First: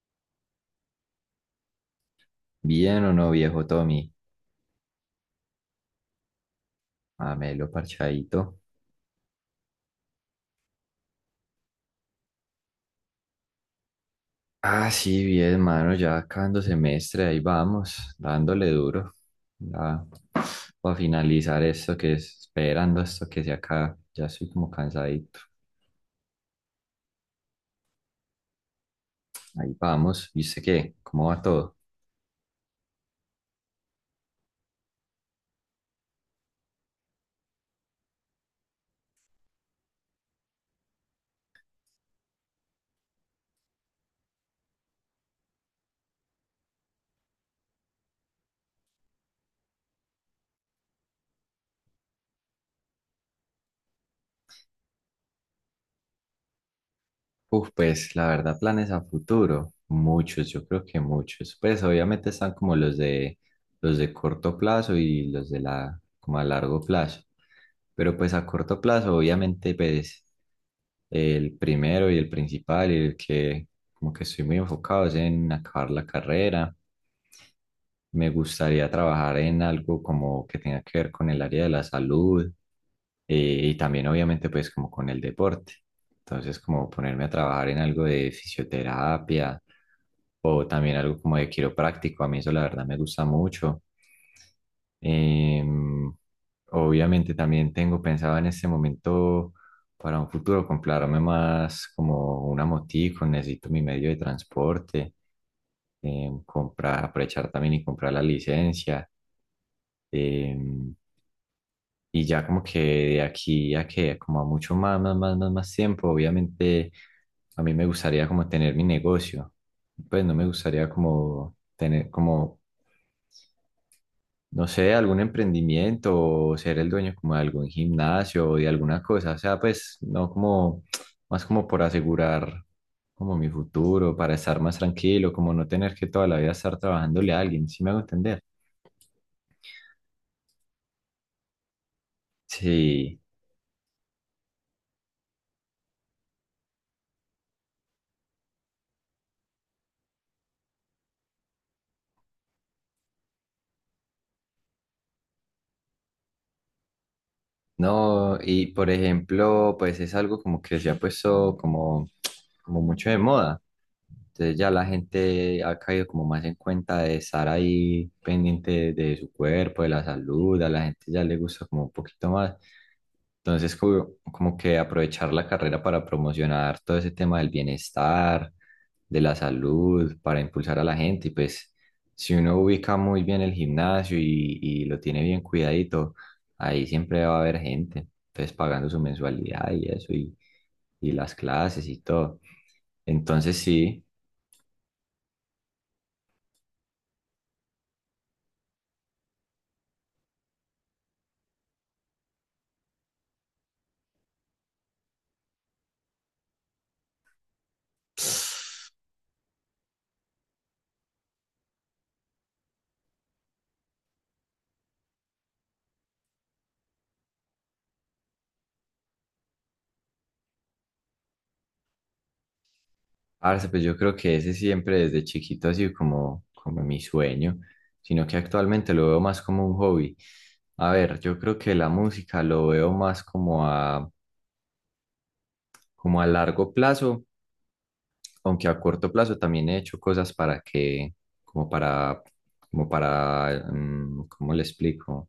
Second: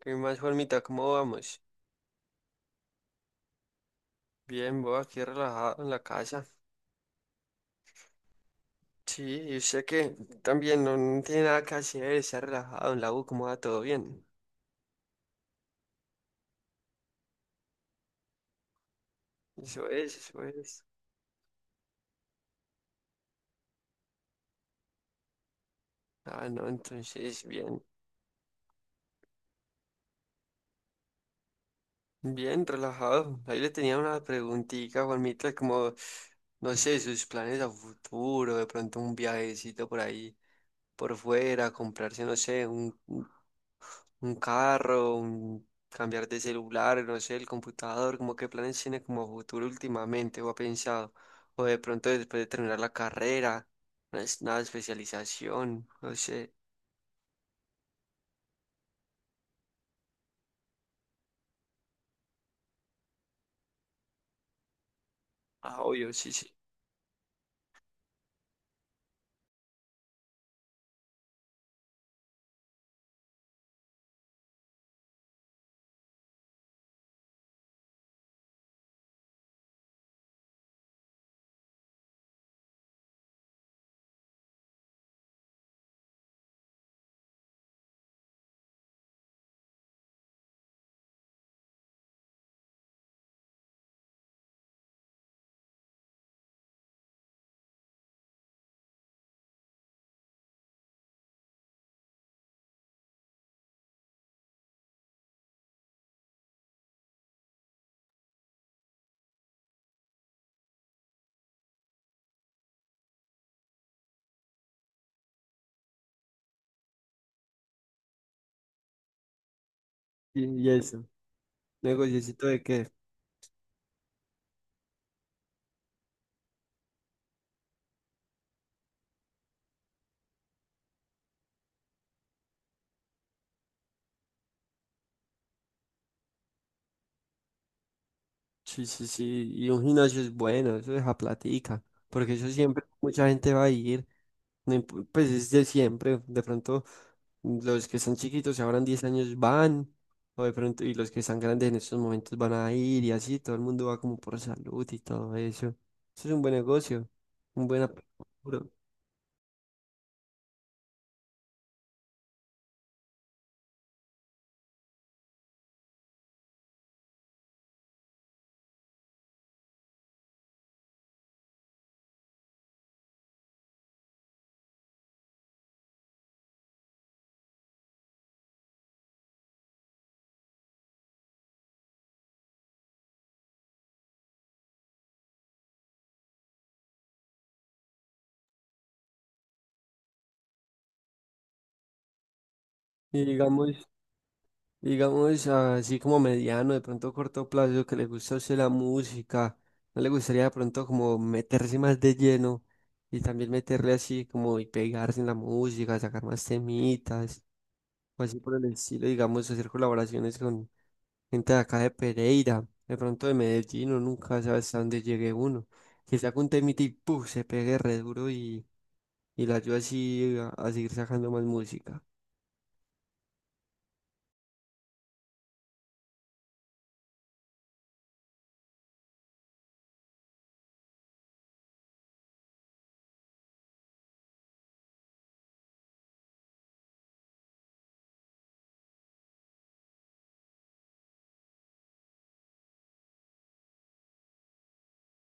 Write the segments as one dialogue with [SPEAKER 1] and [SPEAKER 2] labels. [SPEAKER 1] ¿Qué más, Juanmita? ¿Cómo vamos?
[SPEAKER 2] Bien o no, viejo Tommy.
[SPEAKER 1] Bien, vos aquí relajado en la casa.
[SPEAKER 2] Amelo parchadito.
[SPEAKER 1] Sí, y usted que también no tiene nada que hacer, está relajado en la U, ¿cómo va todo bien?
[SPEAKER 2] Sí, bien, mano. Ya acabando semestre, ahí vamos, dándole duro.
[SPEAKER 1] Eso
[SPEAKER 2] Ya,
[SPEAKER 1] es, eso es.
[SPEAKER 2] para finalizar esto que es, esperando esto que se acaba. Ya estoy como cansadito.
[SPEAKER 1] Ah, no, entonces, bien,
[SPEAKER 2] Ahí vamos. ¿Y qué? ¿Cómo va todo?
[SPEAKER 1] bien, relajado. Ahí le tenía una preguntita, Juanmita, como, no sé, sus planes a futuro, de pronto un viajecito por ahí, por fuera, comprarse, no sé, un carro, un cambiar de celular, no sé, el computador, como qué planes tiene como futuro últimamente o ha pensado, o de pronto después de terminar la carrera, una, una especialización, no sé,
[SPEAKER 2] Pues la verdad, planes a futuro, muchos, yo creo que muchos. Pues obviamente están como los de corto plazo y los de
[SPEAKER 1] ah,
[SPEAKER 2] la
[SPEAKER 1] obvio, sí,
[SPEAKER 2] como a
[SPEAKER 1] sí.
[SPEAKER 2] largo plazo. Pero pues a corto plazo, obviamente, pues el primero y el principal y el que como que estoy muy enfocado es en acabar la carrera. Me gustaría trabajar en algo como que tenga que ver con el área de la salud, y también obviamente pues como con el deporte. Entonces como ponerme a trabajar en algo de fisioterapia o también algo como de quiropráctico. A mí eso la verdad me gusta mucho. Em, obviamente también tengo pensado en este momento para un futuro comprarme más como una motico, necesito mi medio de transporte. Comprar, aprovechar también y comprar la licencia. eh, y ya como que de aquí a que, como a mucho más tiempo, obviamente a mí me gustaría como tener mi negocio. Pues no
[SPEAKER 1] Y,
[SPEAKER 2] me
[SPEAKER 1] y
[SPEAKER 2] gustaría
[SPEAKER 1] eso,
[SPEAKER 2] como tener
[SPEAKER 1] negociecito de
[SPEAKER 2] como
[SPEAKER 1] qué.
[SPEAKER 2] no sé, algún emprendimiento o ser el dueño como de algún gimnasio o de alguna cosa. O sea, pues no como, más como por asegurar como mi futuro, para estar más tranquilo, como no tener que toda la vida estar trabajándole a alguien, ¿sí me hago entender?
[SPEAKER 1] Sí, sí, sí. Y un gimnasio es bueno, eso deja platica. Porque eso siempre
[SPEAKER 2] Sí.
[SPEAKER 1] mucha gente va a ir. No imp- Pues es de siempre, de pronto los que están chiquitos si habrán 10 años van, o de pronto, y los que están grandes en estos momentos van a ir y así, todo el mundo va como por salud y todo eso. Eso es un buen negocio, un buen
[SPEAKER 2] No, y
[SPEAKER 1] apuro.
[SPEAKER 2] por ejemplo, pues es algo como que se ha puesto como, como mucho de moda. Entonces ya la gente ha caído como más en cuenta de estar ahí pendiente de su cuerpo, de la salud, a la gente ya le gusta como un poquito más. Entonces como, como que aprovechar la carrera para promocionar todo ese tema del bienestar, de la salud, para impulsar a la gente. Y pues si uno ubica muy bien el gimnasio y lo tiene bien cuidadito, ahí siempre va a haber gente, entonces pagando su mensualidad y eso, y las clases y todo.
[SPEAKER 1] Y
[SPEAKER 2] Entonces
[SPEAKER 1] digamos,
[SPEAKER 2] sí,
[SPEAKER 1] digamos así como mediano, de pronto corto plazo, que le gusta a usted la música, no le gustaría de pronto como meterse más de lleno y también meterle así como y pegarse en la música, sacar más temitas. O así por el estilo, digamos, hacer colaboraciones con gente de acá de Pereira, de pronto de Medellín, o nunca sabes hasta dónde llegue uno, que saca un temita y ¡puf! Se pegue re duro y la ayuda así a seguir sacando más música.
[SPEAKER 2] parce, pues yo creo que ese siempre desde chiquito ha sido como, como mi sueño, sino que actualmente lo veo más como un hobby. A ver, yo creo que la música lo veo más como a, como a largo plazo, aunque a corto plazo también he hecho cosas para que, como para, como para, ¿cómo le explico?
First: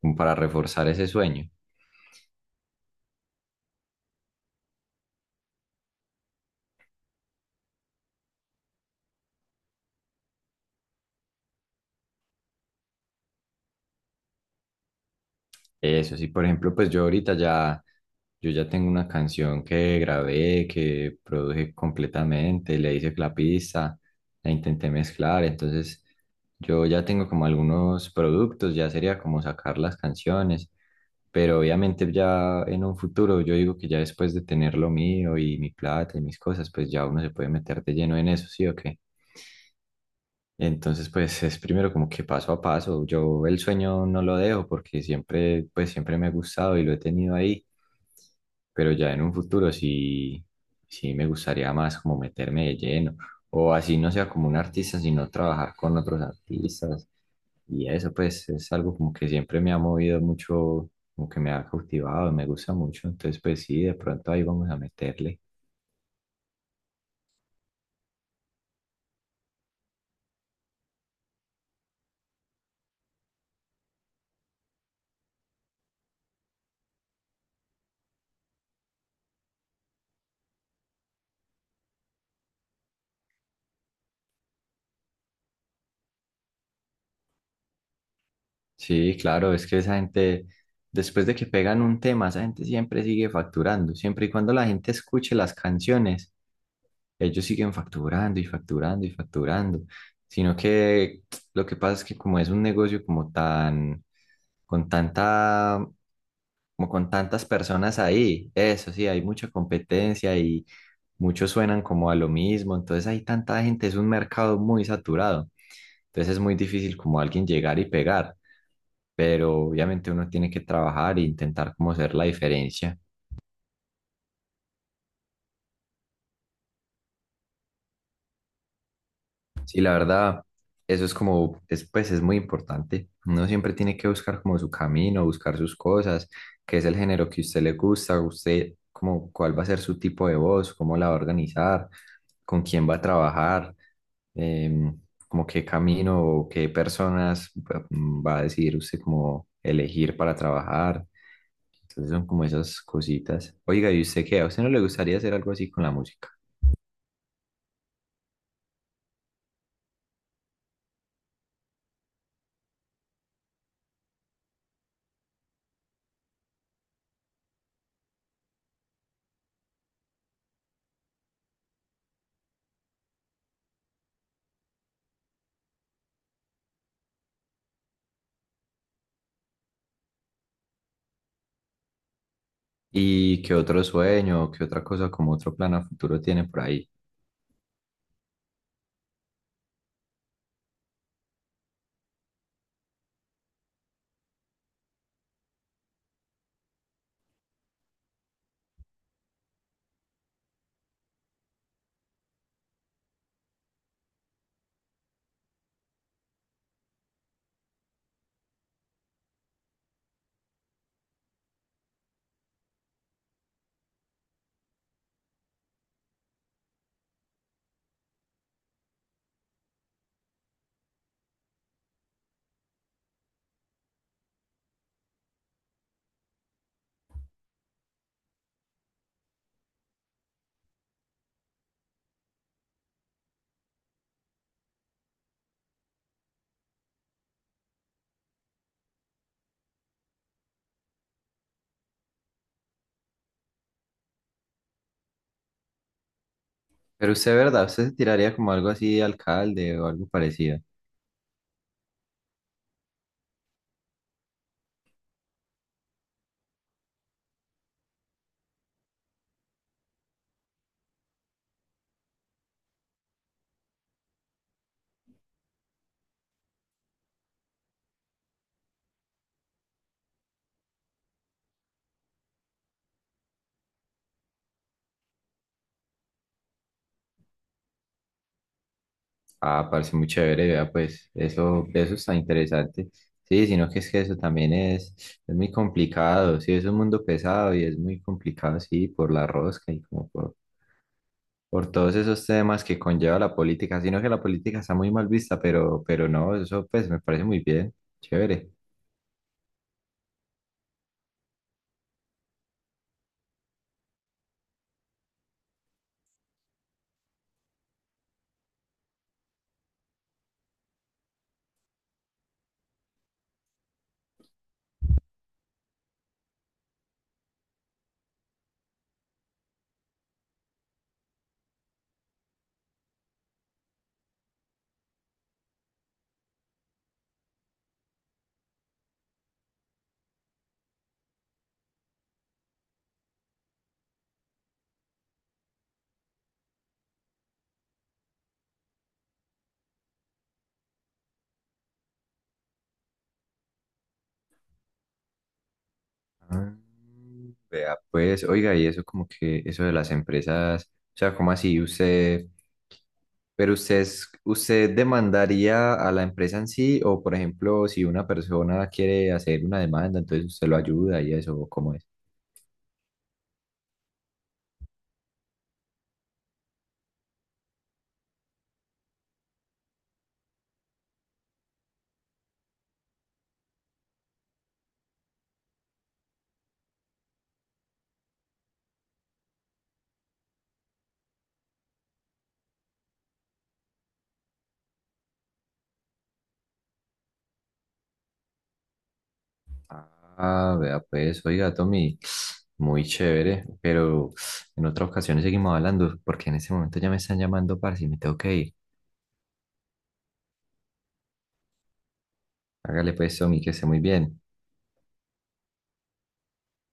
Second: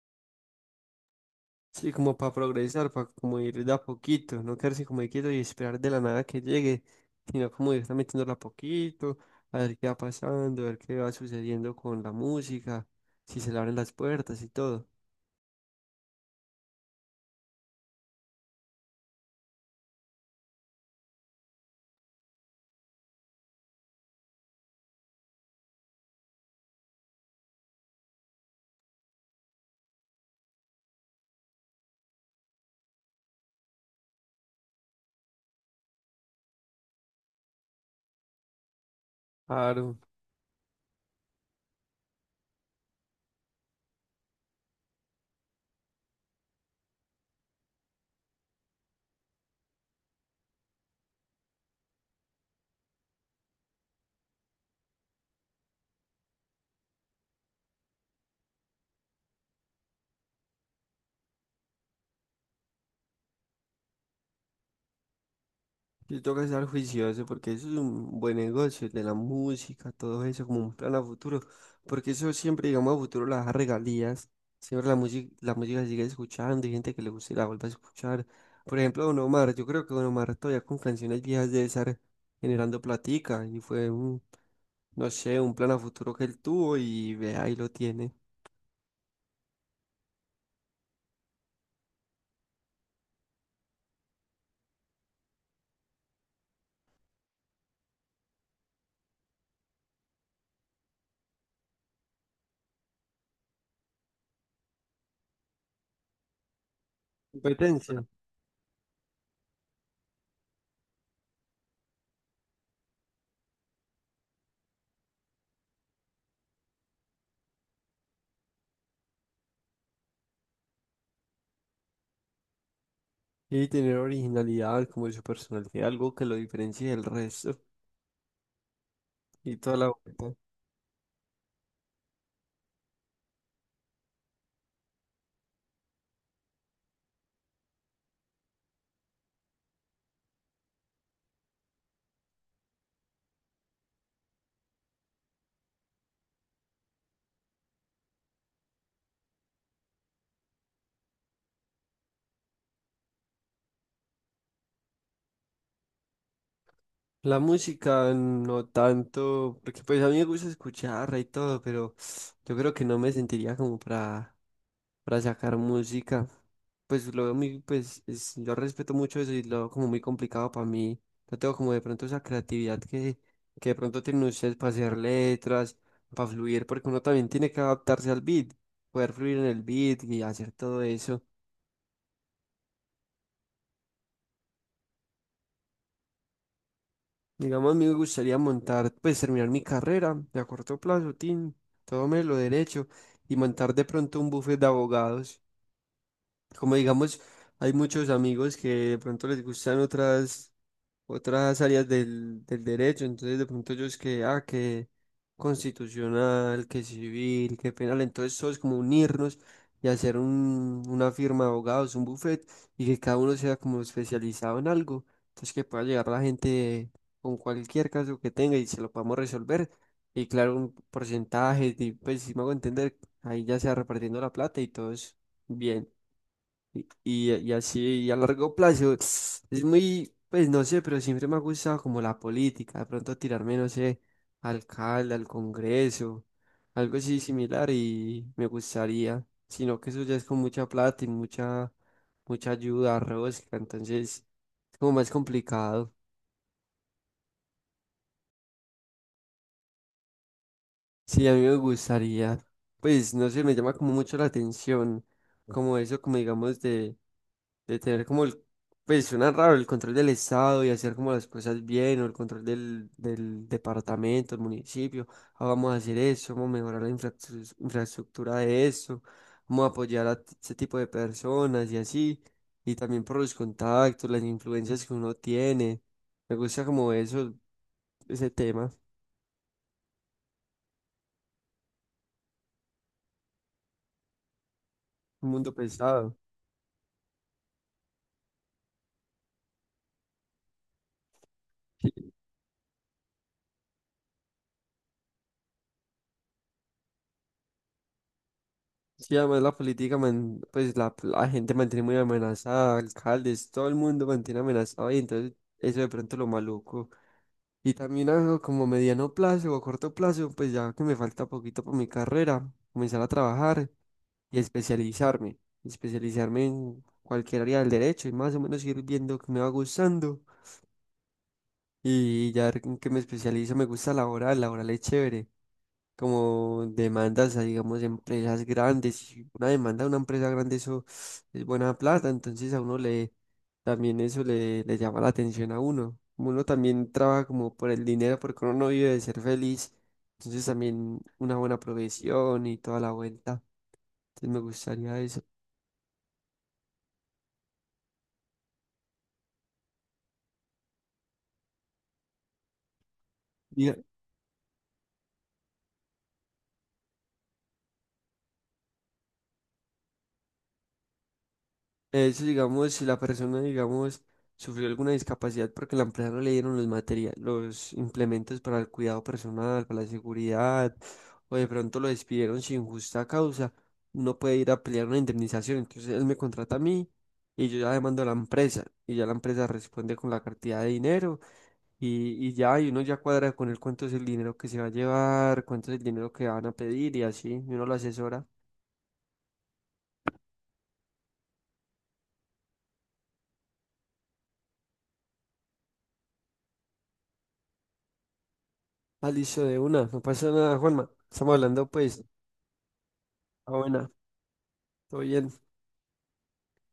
[SPEAKER 2] Como para reforzar ese sueño.
[SPEAKER 1] Sí, como para progresar, para como ir de a poquito, no quedarse como quieto y esperar de la nada que llegue, sino como ir metiéndola a poquito, a ver qué va pasando, a ver qué va sucediendo con la música, si se le abren las puertas y todo.
[SPEAKER 2] Eso sí, por ejemplo, pues yo ahorita ya, yo ya tengo una canción que grabé, que produje completamente, le hice la pista, la intenté mezclar, entonces yo ya tengo como algunos productos, ya sería como sacar las canciones, pero obviamente ya en un futuro, yo digo que ya después de tener lo mío y mi plata y mis cosas, pues ya uno se puede meter de lleno en eso, ¿sí o qué?
[SPEAKER 1] Claro.
[SPEAKER 2] Entonces, pues es primero como que paso a paso. Yo el sueño no lo dejo porque siempre, pues siempre me ha gustado y lo he tenido ahí, pero ya en un futuro sí, sí me gustaría más como meterme de lleno. O así no sea como un artista, sino trabajar con otros artistas. Y eso pues es algo como que siempre me ha movido mucho, como que me ha cautivado, me gusta mucho. Entonces, pues sí, de pronto ahí vamos a meterle.
[SPEAKER 1] Sí, toca estar juicioso porque eso es un buen negocio, el de la música, todo eso, como un plan a futuro. Porque eso siempre, digamos, a futuro las regalías. Siempre la música se sigue escuchando y gente que le guste la vuelve a escuchar. Por ejemplo, Don Omar, yo creo que Don Omar todavía con canciones viejas debe estar generando platica. Y fue un, no sé, un plan a futuro que él tuvo y ve, ahí lo tiene.
[SPEAKER 2] Sí, claro, es que esa gente, después de que pegan un tema, esa gente siempre sigue facturando. Siempre y cuando la gente escuche las canciones, ellos siguen facturando y facturando y facturando. Sino que lo que pasa es que como es un negocio como tan, con tanta, como con tantas personas
[SPEAKER 1] Competencia.
[SPEAKER 2] ahí, eso sí, hay mucha competencia y muchos suenan como a lo mismo. Entonces hay tanta gente, es un mercado muy saturado. Entonces es muy difícil como alguien llegar y pegar, pero obviamente uno tiene que trabajar e intentar como hacer la diferencia.
[SPEAKER 1] Y tener originalidad como su personalidad, algo que lo diferencie del resto y toda
[SPEAKER 2] Sí,
[SPEAKER 1] la
[SPEAKER 2] la
[SPEAKER 1] vuelta.
[SPEAKER 2] verdad, eso es como, es, pues es muy importante. Uno siempre tiene que buscar como su camino, buscar sus cosas, qué es el género que a usted le gusta, usted como cuál va a ser su tipo de voz, cómo la va a organizar, con quién va a trabajar, em, como qué camino o qué personas va a decidir usted como elegir para trabajar. Entonces son como esas cositas. Oiga, ¿y usted qué? ¿A usted no le gustaría hacer algo así con la música?
[SPEAKER 1] La música no tanto, porque pues a mí me gusta escucharla y todo, pero yo creo que no me sentiría como para sacar música. Pues lo veo muy, yo respeto mucho eso y lo veo como muy complicado para mí. No tengo como de pronto esa creatividad que de pronto tienen ustedes para hacer letras, para fluir, porque uno también tiene que adaptarse al beat, poder fluir en el beat y hacer todo eso.
[SPEAKER 2] ¿Y qué otro sueño, qué otra cosa, como otro plan a futuro tiene por ahí?
[SPEAKER 1] Digamos, a mí me gustaría montar, pues terminar mi carrera de a corto plazo, tin, todo me lo derecho, y montar de pronto un buffet de abogados. Como digamos, hay muchos amigos que de pronto les gustan otras áreas del derecho, entonces de pronto ellos que, ah, que constitucional, que civil, que penal, entonces todos como unirnos y hacer un, una firma de abogados, un buffet, y que cada uno sea como especializado en algo, entonces que pueda llegar la gente con cualquier caso que tenga y se lo podamos resolver, y claro, un porcentaje, y pues si me hago entender, ahí ya se va repartiendo la plata y todo es bien. Y así, y a largo plazo, es muy, pues no sé, pero siempre me ha gustado como la política, de pronto tirarme, no sé, alcalde, al Congreso, algo así similar y me gustaría, sino que eso ya es con mucha plata y mucha, mucha ayuda, rosca, entonces es como más complicado.
[SPEAKER 2] Pero usted, ¿verdad? ¿Usted se tiraría como algo así de alcalde o algo parecido?
[SPEAKER 1] Sí, a mí me gustaría, pues no sé, me llama como mucho la atención, como eso, como digamos de tener como el, pues suena raro, el control del estado y hacer como las cosas bien, o el control del departamento, el municipio, ah, vamos a hacer eso, vamos a mejorar la infraestructura de eso, vamos a apoyar a ese tipo de personas y así, y también por los contactos, las influencias que uno tiene, me gusta como eso, ese tema,
[SPEAKER 2] Ah, parece muy chévere, vea, pues eso está interesante. Sí, sino que es que eso también
[SPEAKER 1] un
[SPEAKER 2] es muy
[SPEAKER 1] mundo pesado.
[SPEAKER 2] complicado, sí, es un mundo pesado y es muy complicado, sí, por la rosca y como por todos esos temas que conlleva la política, sino que la política está muy mal vista, pero no, eso pues me parece muy bien, chévere.
[SPEAKER 1] Sí, además la política, pues la gente mantiene muy amenazada, alcaldes, todo el mundo mantiene amenazado y entonces eso de pronto lo maluco. Y también algo como mediano plazo o corto plazo, pues ya que me falta poquito para mi carrera, comenzar a trabajar y especializarme, especializarme en cualquier área del derecho y más o menos ir viendo que me va gustando y ya en que me especializo me gusta laboral, laboral es chévere como demandas a, digamos, empresas grandes. Y una demanda a una empresa grande, eso es buena plata, entonces a uno le, también eso le, le llama la atención a uno. Como uno también trabaja como por el dinero, porque uno no vive de ser feliz, entonces también una buena profesión y toda la vuelta. Entonces me gustaría eso.
[SPEAKER 2] Ah, Vea, pues, oiga, y eso como que, eso de las empresas, o sea, ¿cómo así? Usted, pero
[SPEAKER 1] Diga-
[SPEAKER 2] usted, usted demandaría a la empresa en sí, o por ejemplo, si una persona quiere hacer una demanda, entonces usted lo ayuda y eso, ¿cómo es?
[SPEAKER 1] Es, digamos, si la persona, digamos, sufrió alguna discapacidad porque la empresa no le dieron los materiales, los implementos para el cuidado personal, para la seguridad, o de pronto lo despidieron sin justa causa, no puede ir a pelear una indemnización. Entonces él me contrata a mí y yo ya demando a la empresa y ya la empresa responde con la cantidad de dinero y ya, y uno ya cuadra con él cuánto es el dinero que se va a llevar, cuánto es el dinero que van a pedir y así, y uno lo asesora.
[SPEAKER 2] Ah, vea pues, oiga, Tommy, muy chévere, pero en otra ocasión seguimos hablando, porque en este momento ya me están llamando, parce, y me tengo que ir.
[SPEAKER 1] Ah, listo, de una, no pasa nada, Juanma. Estamos hablando pues.
[SPEAKER 2] Hágale pues, Tommy, que
[SPEAKER 1] Ah,
[SPEAKER 2] esté muy
[SPEAKER 1] buena,
[SPEAKER 2] bien.
[SPEAKER 1] todo bien.